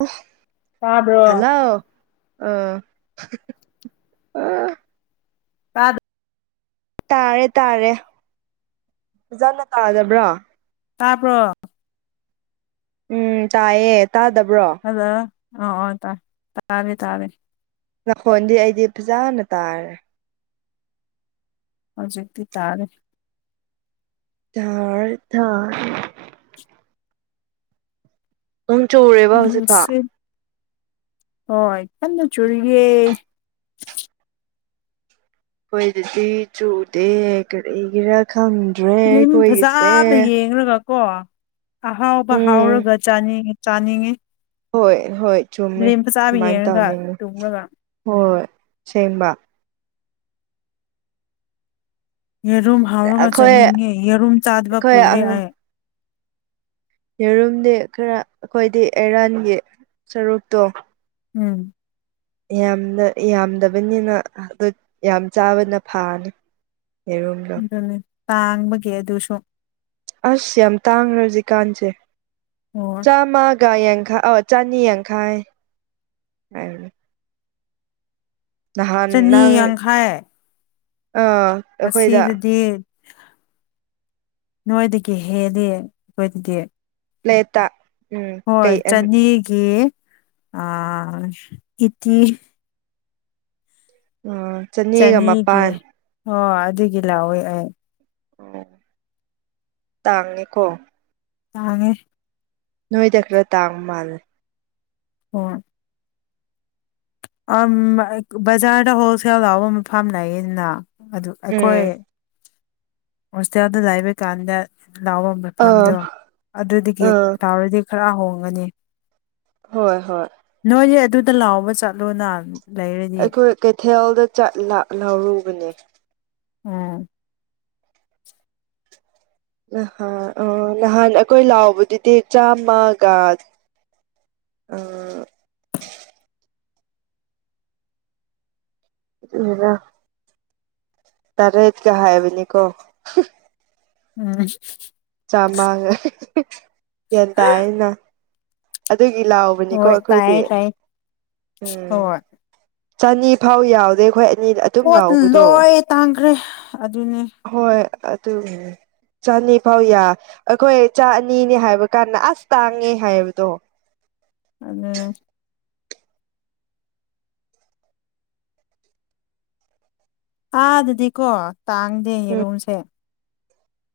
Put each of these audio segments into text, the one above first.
Up ꯇꯥꯕ꯭ꯔꯣ hello ꯑꯣ [unintelligible] ꯇꯥꯔꯦ ꯇꯥꯔꯦ ꯐꯖꯅ ꯇꯥꯗꯕ꯭ꯔꯣ ꯇꯥꯕ꯭ꯔꯣ ꯎꯝ ꯇꯥꯏꯌꯦ ꯇꯥꯗꯕ꯭ꯔꯣ ꯍꯥꯜꯂꯣ ꯑꯣ ꯑꯣ ꯇꯥꯏ ꯇꯥꯔꯦ ꯇꯥꯔꯦ ꯅꯥꯈꯣꯟꯗꯤ ꯑꯩꯗꯤ ꯐꯖꯅ ꯇꯥꯔꯦ ꯍꯧꯖꯤꯛꯇꯤ ꯇꯥꯔꯦ [unintelligible] ꯎꯝ ꯆꯨꯔꯦ ꯎꯝ ꯁꯤ ꯍꯣꯏ ꯀꯅ ꯆꯔꯤꯒꯦ ꯑꯩꯈꯣꯏꯗꯗꯤ ꯆꯨꯗꯦ ꯀꯔꯤꯒꯤꯔꯥ ꯈꯪꯗ꯭ꯔꯦ ꯑꯩꯈꯣꯏꯒꯤꯁꯦ ꯊꯦꯡꯔꯒ ꯀꯣ ꯑꯍꯥꯎꯕ ꯎꯝ ꯍꯥꯎꯔꯒ ꯆꯥꯅꯤꯡꯉꯤ ꯆꯥꯅꯤꯡꯉꯦ ꯍꯣꯏ ꯍꯣꯏ ꯆꯨꯝꯃꯦ ꯁꯨꯃꯥꯏꯅ ꯌꯦꯡꯔꯒ ꯇꯧꯅꯤꯡꯉꯤ ꯇꯨꯝꯔꯒ ꯍꯣꯏ ꯁꯦꯡꯕ ꯌꯦꯔꯨꯝ ꯍꯥꯎꯔꯒ ꯑꯩꯈꯣꯏ ꯑꯩꯈꯣꯏ ꯆꯥꯅꯤꯡꯉꯦ ꯌꯦꯔꯨꯝ ꯆꯥꯗꯕ ꯀꯨꯏꯔꯦ ꯑꯉꯥꯡ ꯑꯩ ꯌꯦꯔꯨꯝꯗꯤ ꯈꯔ ꯑꯩꯈꯣꯏꯗꯤ ꯑꯦꯔꯥꯟꯒꯤ ꯁꯔꯨꯛꯇꯣ ꯎꯝ ꯌꯥꯝꯅ ꯌꯥꯝꯗꯕꯅꯤꯅ ꯑꯗꯨ ꯌꯥꯝ ꯆꯥꯕꯅ ꯐꯥꯅꯤ ꯌꯦꯔꯨꯝꯗꯣ ꯑꯗꯨꯅꯤ ꯇꯥꯡꯕꯒꯤ ꯑꯗꯨꯁꯨ ꯑꯁ ꯌꯥꯝ ꯇꯥꯡꯈ꯭ꯔꯦ ꯍꯧꯖꯤꯛꯀꯥꯟꯁꯦ ꯍꯣꯏ ꯆꯥꯝꯃꯒ ꯌꯥꯡꯈꯩ ꯑ ꯆꯅꯤ ꯌꯥꯡꯈꯥꯏ ꯍꯥꯏꯕꯅꯦ ꯅꯍꯥꯟ ꯆꯅꯤ ꯅꯪ ꯌꯥꯡꯈꯩ ꯑꯥ ꯑꯩꯈꯣꯏꯗ ꯑꯁꯤꯗꯗꯤ ꯅꯣꯏꯗꯒꯤ ꯍꯦꯜꯂꯤ ꯑꯩꯈꯣꯏꯗꯗꯤ ꯂꯦꯇꯥ ꯍꯣꯏ ꯆꯅꯤꯒꯤ ꯑꯥ ꯏꯠꯇꯤ [unintelligible] ꯆꯅꯤꯒꯤ ꯃꯄꯥꯟ ꯍꯣ ꯑꯗꯨꯒꯤ ꯂꯥꯎꯑꯦ ꯑꯩ ꯑꯣ ꯇꯥꯡꯉꯦꯀꯣ ꯇꯥꯡꯉꯦ ꯅꯣꯏꯗ ꯈꯔ ꯇꯥꯡꯕ ꯃꯥꯜꯂꯦ ꯍꯣꯏ ꯑꯝ ꯑꯩ ꯕꯖꯥꯔꯗ ꯍꯣꯜꯁꯦꯜ ꯌꯥꯎꯕ ꯑꯃ ꯐꯥꯝꯅꯌꯦꯁꯤꯅ ꯑꯗꯨ ꯑꯩꯈꯣꯏ ꯎꯝ ꯍꯧꯁꯇꯦꯜ ꯗ ꯂꯥꯏꯕ ꯀꯥꯟꯗ ꯂꯥꯎꯕꯝꯕ ꯑꯥ ꯐꯥꯔꯝꯗꯣ ꯑꯗꯨꯒ ꯑꯥ ꯇꯎꯔꯗꯤ ꯈꯔ ꯍꯣꯡꯉꯅꯤ ꯍꯣꯏ ꯍꯣꯏ ꯅꯣꯏꯅꯤ ꯑꯗꯨꯗ ꯂꯥꯎꯕ ꯆꯠꯂꯣꯅ ꯂꯩꯔꯗꯤ ꯑꯩꯈꯣꯏ ꯀꯩꯊꯦꯜꯗ ꯆꯠ ꯂ ꯂꯧꯔꯨꯕꯅꯦ ꯎꯝ ꯅꯍꯥꯟ ꯑ ꯅꯍꯥꯟ ꯑꯩꯈꯣꯏ ꯂꯥꯎꯕꯗꯨꯗꯤ ꯆꯥꯝꯃꯒ ꯑꯥ [unintelligible] ꯇꯔꯦꯠ ꯀ ꯍꯥꯏꯕꯅꯤ ꯀꯣ ꯎꯝ ꯆꯥꯝꯃꯒ ꯒꯌꯥꯟ ꯇꯥꯏꯌꯦꯅ ꯑꯗꯨꯒꯤ ꯂꯥꯎ ꯍꯣꯏ ꯇꯥꯏ ꯇꯥꯏ ꯎꯝ ꯆꯅꯤ ꯐꯥꯎ ꯌꯥꯎꯗꯦ ꯑꯩꯈꯣꯏ ꯑꯅꯤ ꯑꯗꯨꯝ ꯄꯣꯠ ꯂꯥꯎꯕꯗꯣ ꯂꯣꯏ ꯇꯥꯡꯈ꯭ꯔꯦ ꯑꯗꯨꯅꯦ ꯍꯣꯏ ꯑꯗꯨꯒꯤꯅꯤ ꯆꯅꯤ ꯐꯥꯎ ꯌꯥ ꯑꯩꯈꯣꯏ ꯆꯥ ꯑꯅꯤꯅꯦ ꯍꯥꯏꯕ ꯀꯥꯟꯗ ꯑꯁ ꯇꯥꯡꯉꯦ ꯍꯥꯏꯕꯗꯣ ꯑꯗꯨꯅꯦ ꯑꯗꯗꯤꯀꯣ ꯇꯥꯡꯗꯦ ꯎꯝ ꯌꯦꯔꯨꯝꯁꯦ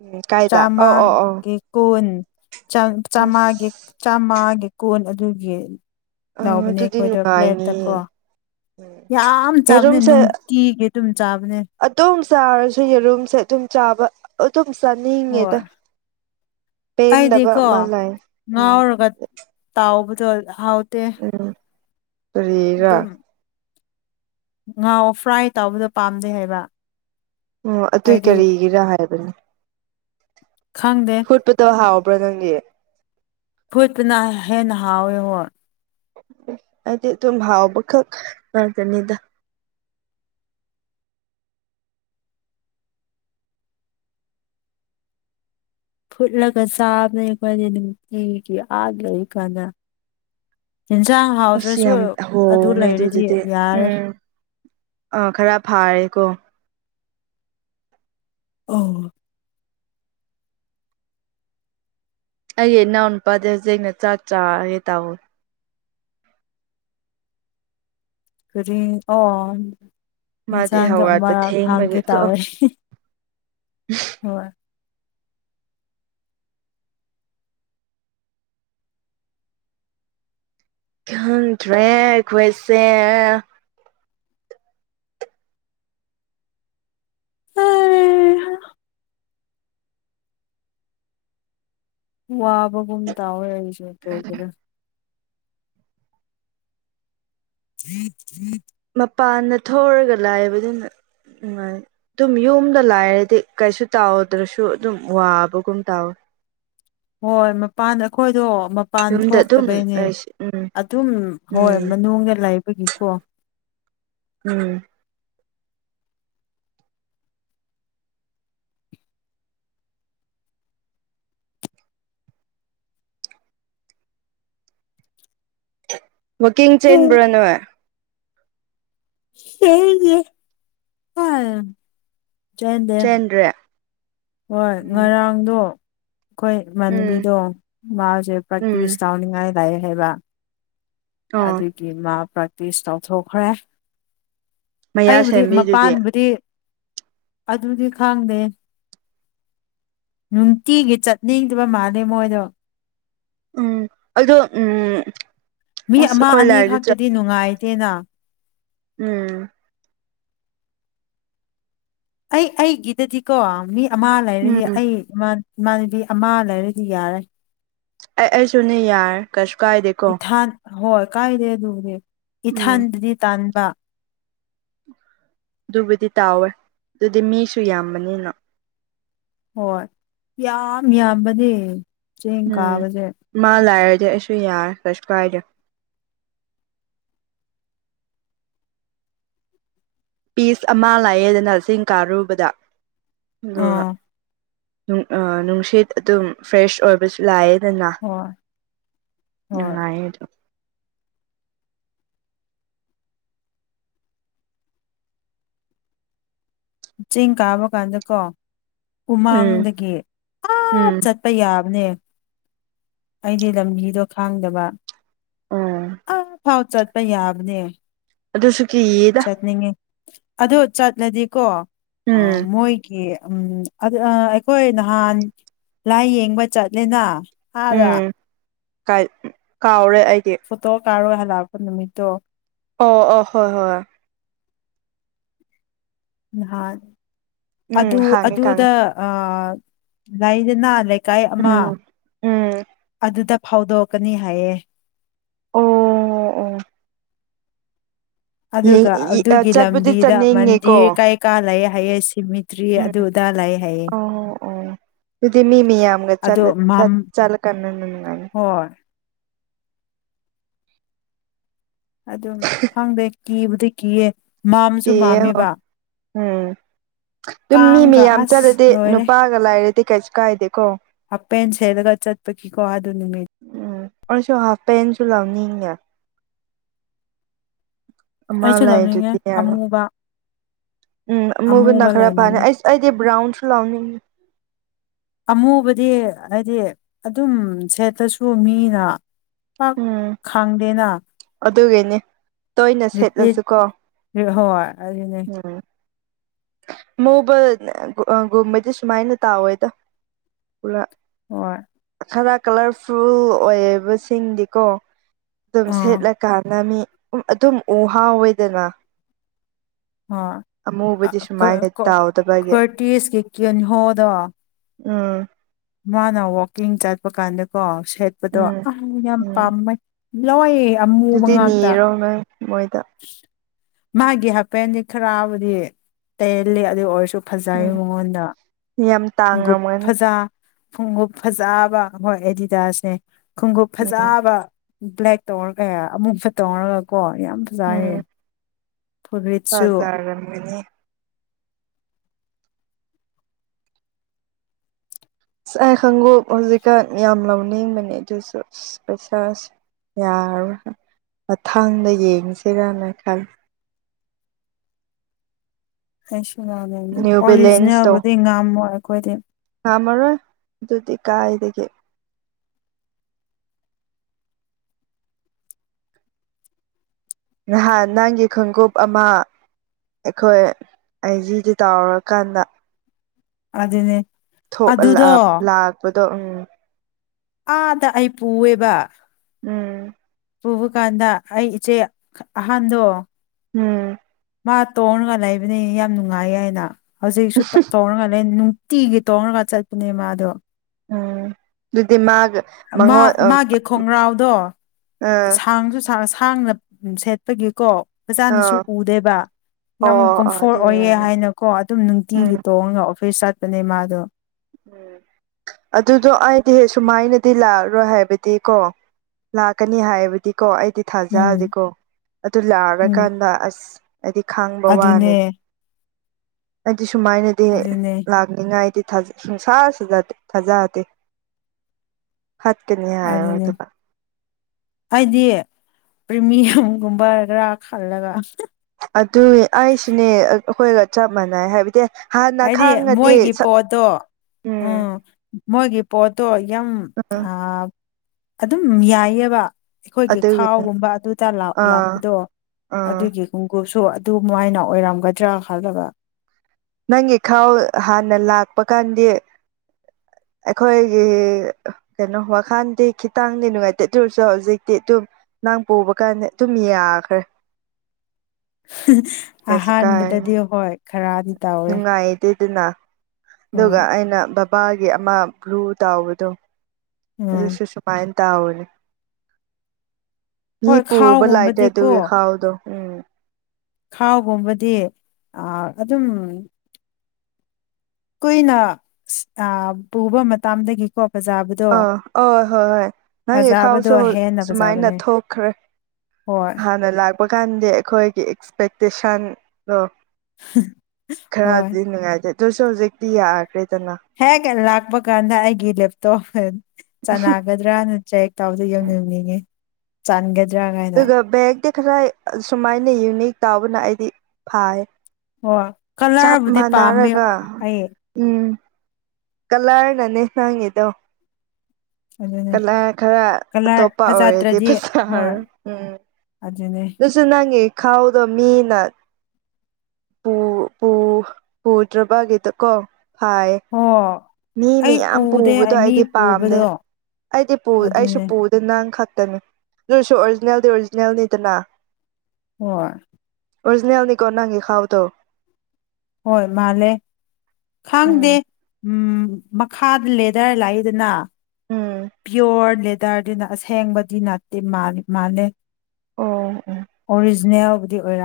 ꯎꯝ ꯀꯥꯏꯗ ꯑꯣ ꯑꯣ ꯑꯣ ꯆꯥꯝꯃꯒꯤ ꯀꯨꯟ ꯑꯁ ꯆꯥꯝꯆꯥꯝꯃꯒꯤ ꯆꯥꯝꯃꯒꯤ ꯀꯣꯟ ꯑꯗꯨꯒꯤ ꯑ ꯂꯥꯎꯕꯅꯦ ꯑꯗꯨꯗꯤ ꯑꯩꯈꯣꯏꯗꯣ ꯄ꯭ꯂꯦꯠꯇ ꯀꯣ ꯅꯨꯡꯉꯥꯏꯅꯤꯌꯦ ꯎꯝ ꯌꯥꯝ ꯆꯥꯕꯅꯦ ꯌꯦꯔꯨꯝꯁꯦ ꯅꯨꯡꯇꯤꯒꯤ ꯑꯗꯨꯝ ꯆꯥꯕꯅꯦ ꯑꯗꯨꯝ ꯆꯥꯔꯁꯨ ꯌꯦꯔꯨꯝꯁꯦ ꯑꯗꯨꯝ ꯆꯥꯕ ꯑꯗꯨꯝ ꯍꯣꯏ ꯆꯥꯅꯤꯡꯉꯦꯗ ꯄꯦꯟꯗꯕ ꯑꯩꯗꯤꯀꯣ ꯑꯃ ꯂꯩ ꯎꯝ ꯉꯥꯎꯔꯒ ꯇꯥꯎꯕꯗꯣ ꯍꯥꯎꯇꯦ ꯎꯝ ꯀꯔꯤꯔ ꯉꯥꯎꯑꯣ ꯐ꯭ꯔꯥꯏ ꯇꯥꯎꯕꯗꯣ ꯄꯥꯝꯗꯦ ꯍꯥꯏꯕ ꯑꯣ ꯑꯗꯨꯏ ꯑꯩꯗꯤ ꯀꯔꯤꯒꯤꯔ ꯍꯥꯏꯕꯅꯤ ꯈꯪꯗꯦ ꯐꯨꯠꯄꯗꯣ ꯍꯥꯎꯕ꯭ꯔꯥ ꯅꯪꯒꯤ ꯐꯨꯠꯄꯅ ꯍꯦꯟꯅ ꯍꯥꯎꯋꯦ ꯍꯣꯏ ꯍꯥꯏꯗꯤ ꯑꯗꯨꯝ ꯍꯥꯎꯕꯈꯛ ꯉꯥꯛꯇꯅꯤꯗ ꯐꯨꯠꯂꯒ ꯆꯥꯕꯅꯦ ꯑꯩꯈꯣꯏꯗꯤ ꯅꯨꯡꯇꯤꯒꯤ ꯑꯥꯗ ꯂꯩ ꯀꯥꯟꯗ ꯑꯦꯟꯁꯥꯡ ꯑꯁ ꯍꯥꯎꯗ꯭ꯔꯁꯨ ꯌꯥꯝ ꯑꯗꯨ ꯍꯣꯡꯉꯦ ꯂꯩꯔꯗꯤ ꯑꯗꯨꯗꯨꯗꯤ ꯌꯥꯔꯦ ꯎꯝ ꯑꯥ ꯈꯔ ꯐꯥꯔꯦꯀꯣ ꯎꯝ ꯑꯩꯒꯤ ꯏꯅꯥꯎ ꯅꯨꯄꯥꯗ ꯍꯧꯖꯤꯛꯅꯦ ꯆꯥꯛ ꯆꯥꯔꯒꯦ ꯇꯥꯋꯦ ꯀꯔꯤ ꯑꯣ ꯃꯥꯗꯤ ꯌꯦꯟꯁꯥꯡꯗꯣ ꯑꯃ ꯍꯧꯒꯠꯄ ꯍꯥꯡꯒꯦ ꯊꯦꯡꯕꯒꯤꯀꯣ ꯇꯥꯎꯋꯦ [unintelligible] ꯍꯣꯏ ꯈꯪꯗ꯭ꯔꯦ ꯑꯩꯈꯣꯏꯁꯦ ꯋꯥꯕꯒꯨꯝ ꯇꯧꯋꯦ ꯑꯩꯁꯨ ꯀꯩꯒꯤꯔ꯫ [unintelligible] ꯃꯄꯥꯟꯗ ꯊꯣꯛꯔꯒ ꯂꯩꯏꯕꯅꯤꯅ ꯅꯨꯡꯉꯥꯢ꯫ ꯇꯨꯝ ꯌꯨꯝꯗ ꯂꯥꯏꯔꯗꯤ ꯀꯩꯁꯨ ꯇꯥꯎꯗ꯭ꯔꯁꯨ ꯑꯗꯨꯝ ꯋꯥꯕꯒꯨꯝ ꯇꯧꯋꯦ꯫ ꯍꯣꯏ ꯃꯄꯥꯟꯗ ꯑꯩꯈꯣꯏꯗꯣ꯫ ꯄꯥꯟ ꯌꯨꯝꯗ ꯑꯗꯨꯝ ꯊꯣꯛꯇꯕꯩꯅꯦ ꯂꯩꯁꯤ ꯎꯝ ꯑꯗꯨꯝ ꯍꯣꯏ ꯎꯝ ꯃꯅꯨꯡꯗ ꯂꯩꯕꯒꯤꯀꯣ꯫ ꯎꯝ꯫ ꯋꯥꯀꯤꯡ ꯆꯦꯟꯕ꯭ꯔꯥ ꯅꯣꯥꯏ꯫ [unintelligible] ꯆꯦꯟꯗꯦ꯫ ꯆꯦꯟꯗ꯭ꯔꯦ ꯍꯣꯏ ꯎꯝ ꯉꯔꯥꯡꯗꯣ꯫ ꯑꯩꯈꯣꯏ ꯎꯝ ꯏꯃꯅꯕꯤꯗꯣ ꯃꯥꯁꯦ ꯄ꯭ꯔꯦꯛꯇꯤꯁ ꯎꯝ ꯇꯧꯅꯤꯡꯉꯥꯏ ꯂꯥꯛꯑꯦ ꯍꯥꯏꯕ꯫ ꯑꯣ ꯑꯗꯨꯒꯤ ꯃꯥ ꯄ꯭ꯔꯦꯛꯇꯤꯁ ꯇꯧꯊꯣꯛꯈ꯭ꯔꯦ ꯃꯌꯥ ꯑꯩꯕꯨꯗꯤ ꯁꯦꯝꯕꯤꯗꯨꯗꯤ ꯃꯄꯥꯟꯕꯨꯗꯤ ꯑꯗꯨꯗꯤ ꯈꯪꯗꯦ ꯅꯨꯡꯇꯤꯒꯤ ꯆꯠꯅꯤꯡꯗꯕ ꯃꯥꯜꯂꯦ ꯃꯣꯏꯗꯣ ꯎꯝ ꯑꯩꯗꫭ ꯎꯝ ꯃꯤ ꯑꯁ ꯑꯃ ꯑꯩꯈꯣꯏ ꯑꯅꯤ ꯂꯥꯏꯔꯤꯛꯗ ꯆꯠ ꯈꯛꯇꯗꯤ ꯅꯨꯡꯉꯥꯏꯇꯦꯅ ꯎꯝ ꯑꯩ ꯑꯩꯒꯤꯗꯗꯤꯀꯣ ꯃꯤ ꯑꯃ ꯂꯩꯔꯗꯤ ꯎꯝ ꯑꯩ ꯃꯥꯟ ꯏꯃꯥꯟꯅꯕꯤ ꯑꯃ ꯂꯩꯔꯗꯤ ꯌꯥꯔꯦ ꯑꯩ ꯑꯩꯁꯨꯅꯦ ꯌꯥꯔꯦ ꯀꯩꯁꯨ ꯀꯥꯏꯗꯦ ꯏꯊꯥꯟ ꯍꯣꯏ ꯀꯥꯏꯗꯦ ꯑꯗꯨꯕꯨꯗꯤ ꯎꯝ ꯏꯊꯥꯟꯗꯗꯤ ꯇꯥꯟꯕ ꯑꯗꯨꯕꯨꯗꯤ ꯇꯥꯎꯋꯦ ꯑꯗꯨꯗꯤ ꯃꯤꯁꯨ ꯌꯥꯝꯕꯅꯤꯅ ꯍꯣꯏ ꯌꯥꯝ ꯌꯥꯝꯕꯅꯦ ꯆꯤꯡ ꯎꯝ ꯀꯥꯕꯁꯦ ꯃꯥ ꯂꯩꯔꯗꯤ ꯑꯩꯁꯨ ꯌꯥꯔꯦ ꯀꯩꯁꯨ ꯀꯥꯏꯗꯦ ꯄꯤꯁ ꯑꯃ ꯂꯩꯌꯦꯗꯅ ꯆꯤꯡ ꯀꯥꯔꯨꯕꯗ ꯑꯗꯨꯒ ꯑꯥ ꯑ ꯅꯨꯡꯁꯤꯠ ꯑꯗꯨꯝ ꯐ꯭ꯔꯦꯁ ꯑꯣꯏꯕꯁꯨ ꯂꯩꯌꯦꯗꯅꯥ ꯍꯣꯏ ꯍꯣꯏ ꯅꯨꯡꯉꯥꯏꯌꯦ ꯑꯗꯨꯝ ꯆꯤꯡ ꯀꯥꯕ ꯀꯥꯟꯗꯀꯣ ꯎꯝ ꯎꯃꯪꯗꯒꯤ ꯑꯥ ꯎꯝ ꯆꯠ ꯄ ꯌꯥꯕꯅꯦ ꯑꯩꯗꯤ ꯂꯝꯕꯤꯗꯣ ꯈꯪꯗꯕ ꯎꯝ ꯐꯥꯎ ꯆꯠꯄ ꯌꯥꯕꯅꯦ ꯑꯗꯨꯁꯨ ꯀꯤꯌꯦꯗ ꯆꯠꯅꯤꯡꯉꯦ ꯑꯗꯨ ꯆꯠꯂꯗꯤꯀꯣ ꯎꯝ ꯃꯣꯏ ꯎꯝ ꯑꯩꯈꯣꯏ ꯅꯍꯥꯟ ꯂꯥꯏ ꯌꯦꯡꯕ ꯆꯠꯂꯦꯅ ꯑꯗꯥ ꯎꯝ ꯀꯥꯎꯔꯦ ꯑꯩꯗꯤ ꯐꯇꯣ ꯀꯥꯞꯔꯨꯔ ꯍꯜꯂꯛꯄ‌ ꯅꯨꯃꯤꯠꯇꫭ ꯑꯣ ꯑꯣ ꯍꯣꯏ ꯍꯣꯏ ꯍꯣꯏ ꯅꯍꯥꯟ ꯎꯝ ꯑꯗꯨ ꯍꯥꯡꯉꯦ ꯑꯗꯨꯗ ꯈꯪꯉꯦ ꯑꯥ ꯂꯩꯗꯅ ꯂꯩꯀꯥꯏ ꯑꯃ ꯎꯝ ꯎꯝ ꯑꯗꯨꯗ ꯐꯧꯗꯣꯛꯀꯅꯤ ꯍꯥꯏꯌꯦ ꯑꯣ ꯑꯣ ꯑꯗꯨꯒ ꯑꯣ ꯑꯗꯨꯒꯤ ꯆꯠꯄꯨꯗꯤ ꯂꯝꯕꯤꯗ ꯆꯠꯅꯤꯡꯉꯦꯀꯣ ꯃꯟꯗꯤꯔ ꯀꯩ ꯀꯥ ꯂꯩ ꯍꯥꯏꯌꯦ ꯁꯤꯃꯤꯠ ꯇ꯭ꯔꯤ ꯎꯝ ꯑꯗꯨꯗꯥ ꯂꯩꯌꯦ ꯍꯥꯏꯌꯦ ꯑꯣ ꯑꯣ ꯑꯗꯨꯗꯤ ꯃꯤ ꯃꯤꯌꯥꯝꯒ ꯆꯠ ꯑꯗꯣ ꯃꯝ ꯆꯠꯂꯀꯟꯗ ꯅꯨꯡꯉꯥꯏꯅꯤ ꯍꯣꯏ ꯑꯗꯨꯝ ꯈꯪꯗꯦ ꯀꯤꯕꯨꯗꯤ ꯀꯤꯌꯦ ꯃꯝꯁꯨ ꯀꯤꯌꯦ ꯍꯣ ꯃꯝꯃꯦꯕ ꯎꯝ ꯑꯗꯨꯝ ꯃꯤ ꯀꯥꯡꯒ ꯃꯌꯥꯝ ꯑꯁ ꯆꯠꯂꯗꯤ ꯂꯣꯏꯔꯦ ꯅꯨꯄꯥ ꯂꯥꯏꯔꯗꯤ ꯀꯩꯁꯨ ꯀꯥꯥꯏꯗꯦꯀꯣ ꯍꯥꯄꯦꯟ ꯁꯦꯠꯔꯒ ꯆꯠꯄꯒꯤ ꯀꯣ ꯑꯗꯨ ꯅꯨꯃꯤꯠ ꯎꯝ ꯑꯩꯁꯨ ꯍꯥꯐꯄꯦꯟꯁꯨ ꯂꯧꯅꯤꯡꯉꯤꯅꯦ ꯑꯃ ꯑꯩꯁꯨ ꯂꯧꯅꯤꯡꯉꯦ ꯂꯩꯗ꯭ꯔꯗꯤ ꯌꯥꯔꯣꯏ ꯑꯃꯨꯕ ꯎꯝ ꯑꯃꯕꯨ ꯅꯥ ꯑꯃꯨꯕ ꯈꯔ ꯐꯥꯅꯤ ꯂꯧꯅꯤꯡꯉꯦ ꯑꯩ ꯑꯩꯗꯤ ꯕꯔꯥꯎꯟꯁꯨ ꯂꯥꯎꯅꯤꯡꯉꯤ ꯑꯃꯨꯕꯗꯤ ꯍꯥꯏꯗꯤ ꯑꯗꯨꯝ ꯁꯦꯠꯇ꯭ꯔꯁꯨ ꯃꯤꯅ ꯄꯥꯛ ꯎꯝ ꯈꯪꯗꯦꯅ ꯑꯗꯨꯒꯤꯅꯤ ꯇꯣꯏꯅ ꯔꯤꯄꯤꯠ ꯁꯦꯠꯂꯁꯨꯀꯣ ꯍꯣꯏ ꯑꯗꯨꯅꯦ ꯎꯝ ꯑꯃꯨꯕ [unintelligible] ꯒꯨꯝꯕꯗꯤ ꯁꯨꯃꯥꯏꯅ ꯇꯥꯎꯋꯦꯗ ꯄꯨꯔꯥ ꯍꯣꯢ ꯈꯔ ꯀꯂꯔꯐꯨꯜ ꯑꯣꯏꯌꯦꯕꯁꯤꯡꯗꯤꯀꯣ ꯑꯗꯨꯝ ꯑꯥ ꯁꯦꯠꯂꯀꯥꯟꯗ ꯃꯤ ꯑꯗꯨꯝ ꯎ ꯍꯥꯎꯋꯦꯗꯅ ꯑꯃꯨꯕꯗꯤ [unintelligible] ꯁꯨꯃꯥꯏꯅ ꯇꯥꯎꯗꯕꯒꯤ ꯀꯣꯔꯇꯤꯁꯀꯤ ꯀꯦꯟꯍꯣꯗꯣ ꯎꯝ ꯃꯥꯅ ꯋꯥꯛꯀꯤꯡ ꯆꯠꯄ ꯀꯥꯟꯗꯀꯣ ꯁꯦꯠꯄꯗꯣ ꯎꯝ ꯑꯥ ꯌꯥꯝ ꯎꯝ ꯄꯥꯝꯃꯦ ꯂꯧꯏꯌꯦ ꯑꯃꯨꯕ ꯑꯗꯨꯗꯤ ꯉꯥꯛꯇ ꯅꯤꯔꯣ ꯅꯪ ꯃꯣꯏꯗ ꯃꯥꯒꯤ ꯍꯥꯏꯄꯦꯟꯗꯤ ꯈꯔꯥꯕꯨꯗꯤ ꯇꯦꯜꯂꯤ ꯑꯗꯨ ꯑꯣꯏꯔꯁꯨ ꯐꯖꯩ ꯎꯝ ꯃꯉꯣꯟꯗ ꯌꯥꯝ ꯎꯨꯞ ꯇꯥꯡꯉꯝꯒꯅꯤ ꯐꯖ ꯈꯨꯡꯎꯞ ꯐꯖꯕ ꯍꯣꯏ ꯑꯦꯗꯤꯗꯥꯁꯅꯦ ꯈꯨꯡꯎꯞ ꯎꯝ ꯐꯖꯕ ꯕ꯭ꯂꯦꯛ ꯇꯧꯔꯒ ꯑꯃꯨꯛ ꯐ ꯇꯣꯡꯔꯒꯀꯣ ꯌꯥꯝ ꯐꯖꯥꯏꯌꯦ ꯐꯖꯥꯔꯝꯒꯅꯤ ꯑꯁ ꯑꯥꯏ ꯈꯪꯎꯞ ꯍꯧꯖꯤꯛꯀꯥꯟ ꯌꯥꯝ ꯂꯧꯅꯤꯡꯕꯅꯦ ꯑꯗꯨꯁꯨ ꯑꯁ ꯄꯩꯁꯥꯁꯦ ꯌꯥꯔꯔꯣꯏ ꯃꯊꯪꯗ ꯌꯦꯡꯁꯤꯔꯅ ꯈꯜꯂꯤ ꯑꯩꯁꯨ ꯂꯅꯤꯡꯉꯦ ꯅ꯭ꯌꯨ ꯕꯦꯂꯦꯟꯁꯇꯣ ꯑꯣꯔꯤꯖꯤꯅꯦꯜꯕꯨꯗꯤ ꯉꯝꯃꯣꯏ ꯑꯈꯣꯏꯗꯤ ꯉꯝꯃꯔꯣꯏ ꯑꯗꯨꯗꯤ ꯀꯥꯏꯗꯒꯤ ꯅꯍꯥꯟ ꯅꯪꯒꯤ ꯈꯣꯡꯒꯨꯞ ꯑꯃ ꯑꯩꯈꯣꯏ ꯑꯢꯖꯤꯗ ꯇꯥꯎꯔꯀꯥꯟꯗ ꯑꯗꯨꯅꯦ ꯊꯣꯛ ꯑꯗꯨꯗꯣ [unintelligible] ꯂꯥꯛꯄꯗꯣ ꯎꯝ ꯑꯥꯗ ꯑꯩ ꯄꯨꯌꯦꯕ ꯎꯝ ꯄꯨꯕ ꯀꯥꯟꯗ ꯑꯩ ꯏꯆꯦ ꯑꯍꯥꯟꯗꯣ ꯎꯝ ꯃꯥ ꯇꯣꯡꯔꯒ ꯂꯩꯕꯅꯤ ꯌꯥꯝ ꯅꯨꯡꯉꯥꯏꯌꯦ ꯍꯥꯏꯅ ꯍꯧꯖꯤꯛꯁꯨ [unintelligible] ꯇꯣꯡꯔꯒ ꯂꯩ ꯇꯤꯒꯤ ꯇꯣꯡꯔꯒ ꯆꯠꯄꯅꯦ ꯃꯥꯗꯣ ꯎꯝ ꯑꯗꯨꯗꯤ ꯃꯥꯒ ꯃꯥ ꯃꯉꯣꯟ ꯑ ꯃꯥꯒꯤ ꯈꯣꯡꯉ꯭ꯔꯥꯎꯗꯣ ꯑꯥ ꯁꯥꯡꯁꯨ ꯁꯥꯡ ꯁꯥꯡꯅ ꯗꯨꯝ ꯁꯦꯠꯄꯒꯤꯀꯣ ꯑꯣ ꯐꯖꯥꯅꯁꯨ ꯎꯗꯦꯕ ꯌꯥꯝ ꯑꯣ ꯀꯝꯐꯣꯔ ꯑꯗꯨ ꯑꯣꯏꯌꯦ ꯑꯣꯏꯔꯝꯅꯤ ꯍꯥꯏꯅꯀꯣ ꯑꯗꯨꯝ ꯅꯨꯡꯇꯤꯒꯤ ꯎꯝ ꯇꯣꯡꯉꯒ ꯑꯣꯐꯤꯁ ꯆꯠꯄꯅꯦ ꯃꯥꯗꯣ ꯎꯝ ꯑꯗꯨꯗꯣ ꯑꯩꯗꯤ ꯁꯨꯃꯥꯏꯅꯗꯤ ꯂꯥꯛꯑꯔꯣꯏ ꯍꯥꯏꯕꯗꯤ ꯀꯣ ꯂꯥꯛꯀꯅꯤ ꯍꯥꯏꯕꯗꯤꯀꯣ ꯑꯩꯗꯤ ꯎꯝ ꯊꯥꯖꯗꯦꯀꯣ ꯑꯗꯨ ꯎꯝ ꯂꯥꯛꯔꯀꯥꯟꯗ ꯑꯁ ꯑꯩꯗꯤ ꯈꯪꯕ ꯋꯥꯅꯦ ꯑꯗꯨꯅꯦ ꯑꯩꯗꯤ ꯁꯨꯃꯥꯏꯅꯗꯤ ꯑꯗꯨꯅꯦ ꯂꯥꯛꯅꯤꯉꯥꯏꯗꯤ ꯊꯥꯖꯩ ꯁꯨꯨꯡꯁꯥꯁꯨꯖꯦ ꯊꯥꯖꯗꯦ ꯐꯠꯀꯅꯤ ꯍꯥꯏꯔ ꯑꯗꯨꯗ ꯍꯥꯏꯗꯤ ꯄ꯭ꯔꯤꯃꯤꯌꯝꯒꯨꯝꯕ ꯈꯔꯥ ꯈꯜꯂꯒ ꯑꯗꯨꯏ ꯑꯩꯁꯤꯅꯦ ꯑꯈꯣꯏꯒ ꯆꯞ ꯃꯥꯟꯅꯩ ꯍꯥꯏꯕꯗꯤ ꯍꯥꯟꯅ ꯍꯥꯏꯗꯤ ꯈꯥꯡꯉꯗꯤ ꯃꯣꯏꯒꯤ ꯄꯣꯠꯇꯣ ꯎꯝ ꯃꯣꯏꯒꯤ ꯄꯣꯠꯇꯣ ꯌꯥꯝ ꯎꯝ ꯊꯥ ꯑꯗꯨꯝ ꯌꯥꯏꯑꯕ ꯑꯈꯣꯏꯒꯤ ꯑꯗꯨꯒꯤꯅꯤ ꯊꯥꯎꯒꯨꯝꯕ ꯑꯗꯨꯗ ꯑꯥ ꯂꯥꯛꯄꯗꯣ ꯑꯥ ꯑꯗꯨꯒꯤ ꯈꯨꯡꯒꯨꯞꯁꯨ ꯑꯗꯨ ꯃꯥꯏꯅ ꯑꯣꯏꯔꯝꯒꯗ꯭ꯔꯥ ꯈꯜꯂꯒ ꯅꯪꯒꯤ ꯈꯥꯎ ꯍꯥꯟꯅ ꯂꯥꯛꯄ ꯀꯥꯟꯗꯤ ꯑꯩꯈꯣꯏꯒꯤ ꯀꯩꯅꯣ ꯋꯥꯈꯜꯗꯤ ꯈꯤꯇꯪꯗꯤ ꯅꯨꯡꯉꯥꯏꯇꯦ ꯑꯗꯨ ꯑꯣꯏꯔꯁꯨ ꯍꯧꯖꯤꯛꯇꯤ ꯑꯗꯨꯝ ꯅꯪ ꯄꯨꯕ ꯀꯥꯟꯗ ꯑꯗꯨꯝ ꯌꯥꯈ꯭ꯔꯦ ꯀꯩꯁꯨ ꯀꯥꯏ ꯑꯍꯥꯟꯕꯗꯗꯤ ꯍꯣꯏ ꯈꯔꯗꯤ ꯇꯧꯋꯦ ꯅꯨꯡꯉꯥꯏꯇꯦꯗꯅ ꯍꯣꯏ ꯑꯗꯨꯒ ꯑꯩꯅ ꯕꯞ ꯕꯥꯒꯤ ꯑꯃ ꯕ꯭ꯂꯨ ꯇꯥꯎꯕꯗꯣ ꯎꯝ ꯑꯗꯨꯁꯨ ꯁꯨꯝ ꯃꯥꯏꯅ ꯇꯧꯕꯅꯦ ꯃꯤ ꯍꯣꯏ ꯄꯨꯕ ꯂꯥꯏꯇꯦ ꯈꯥꯎꯒꯨꯝꯕꯗꯤꯀꯣ ꯑꯗꯨꯒꯤ ꯈꯥꯎꯗꯣ꯫ ꯎꯝ ꯈꯥꯎꯒꯨꯝꯕꯗꯤ ꯑꯥ ꯑꯗꯨꯝ ꯀꯨꯏꯅ ꯁꯤ ꯑꯥ ꯄꯨꯕ ꯃꯇꯝꯗꯒꯤꯀꯣ ꯐꯖꯥꯕ ꯑꯥ ꯑꯧ ꯍꯣꯏ ꯍꯣꯏ ꯅꯪꯒꯤ ꯐꯖꯕꯗꯣ ꯈꯥꯎꯁꯨ ꯍꯦꯟꯅ ꯁꯨꯃꯥꯏꯅ ꯐꯖꯕꯅꯦ ꯊꯣꯛꯈ꯭ꯔꯦ ꯍꯣꯏ ꯍꯥꯟꯅ ꯂꯥꯛꯄ ꯀꯥꯟꯗꯤ ꯑꯩꯈꯣꯏꯒꯤ ꯑꯦꯛꯁꯄꯦꯛꯇꯦꯁꯟꯗꯣ ꯍꯣꯏ ꯈꯔꯗꯤ ꯅꯨꯡꯉꯥꯏꯇꯦ ꯑꯗꯨꯁꯨ ꯍꯧꯖꯤꯛꯇꯤ ꯌꯥꯗ꯭ꯔꯦꯗꯅ꯫ ꯍꯦꯛ ꯂꯥꯛꯄ ꯀꯥꯟꯗ ꯑꯩꯒꯤ ꯂꯦꯞꯇꯣꯞ ꯆꯅꯒꯅꯤ ꯗ꯭ꯔꯥꯅ ꯆꯌꯦꯛ ꯇꯥꯎꯕꯗ ꯎꯝ ꯌꯧꯅꯤꯡꯅꯤꯡꯉꯦ ꯆꯟꯒꯗ꯭ꯔꯥꯅꯥ ꯑꯗꯨꯒ ꯕꯦꯒꯇꯤ ꯈꯔ ꯁꯨꯃꯥꯏꯅ ꯌꯨꯅꯤꯛ ꯇꯥꯎꯕꯅ ꯑꯩꯗꯤ ꯐꯥꯏꯌꯦ꯫ ꯑꯣ ꯀꯂꯔꯕꯨꯗꯤ ꯄꯥꯝꯃꯦ ꯑꯩ ꯎꯝ ꯀꯂꯔꯅꯅꯦ ꯅꯪꯉꯤꯗꯣ ꯎꯝ ꯈꯔ ꯀꯂꯔ ꯑꯇꯣꯞꯄ ꯑꯣꯏꯔꯗꯤ ꯐꯖꯗ꯭ꯔꯗꯤ ꯍꯣꯏ ꯑꯗꯨꯅꯤ ꯇꯁꯨ ꯅꯪꯒꯤ ꯈꯥꯎꯗꯣ ꯃꯤꯅ ꯄꯨ ꯄꯨ ꯄꯨꯗ꯭ꯔꯕꯒꯤꯗ ꯀꯣ ꯐꯥꯏꯌꯦ꯫ ꯑꯣ ꯃꯤ ꯃꯤꯌꯥꯝ ꯄꯨꯕꯗꯣ ꯑꯩꯗꯤ ꯄꯥꯝꯗꯦ ꯑꯩꯗꯤ ꯄꯨ ꯑꯩꯁꯨ ꯑꯗꯨꯅꯦ ꯄꯨ ꯑꯗꯨ ꯅꯪ ꯈꯛꯇꯅꯤ ꯑꯗꯨꯁꯨ ꯑꯣꯔꯤꯖꯤꯅꯦꯜꯗꯤ ꯑꯣꯔꯤꯖꯤꯅꯦꯜꯅꯤꯗꯅ꯫ ꯍꯣꯏ ꯑꯣꯔꯤꯖꯤꯅꯜ ꯀꯣꯅꯥꯒꯤ ꯈꯥꯎꯕ ꯗꯣ ꯍꯣꯏ ꯃꯥꯜꯂꯦ ꯎꯝ ꯈꯪꯗꯦ ꯎꯝ ꯃꯈꯥꯗ ꯂꯦꯗꯔ ꯂꯥꯛꯏꯗꯅ ꯎꯝ ꯄꯤꯌꯣꯔ ꯂꯦ ꯗꯔꯗꯤꯅ ꯑꯁꯦꯡꯕꯗꯤ ꯅꯠꯇꯦ ꯃꯥꯂꯤ ꯃꯥꯂꯦ ꯑꯣ ꯎꯝ ꯑꯣꯔꯤꯖꯤ ꯅꯦꯜꯕꯨꯗꯤ ꯑꯣꯏꯔꯝ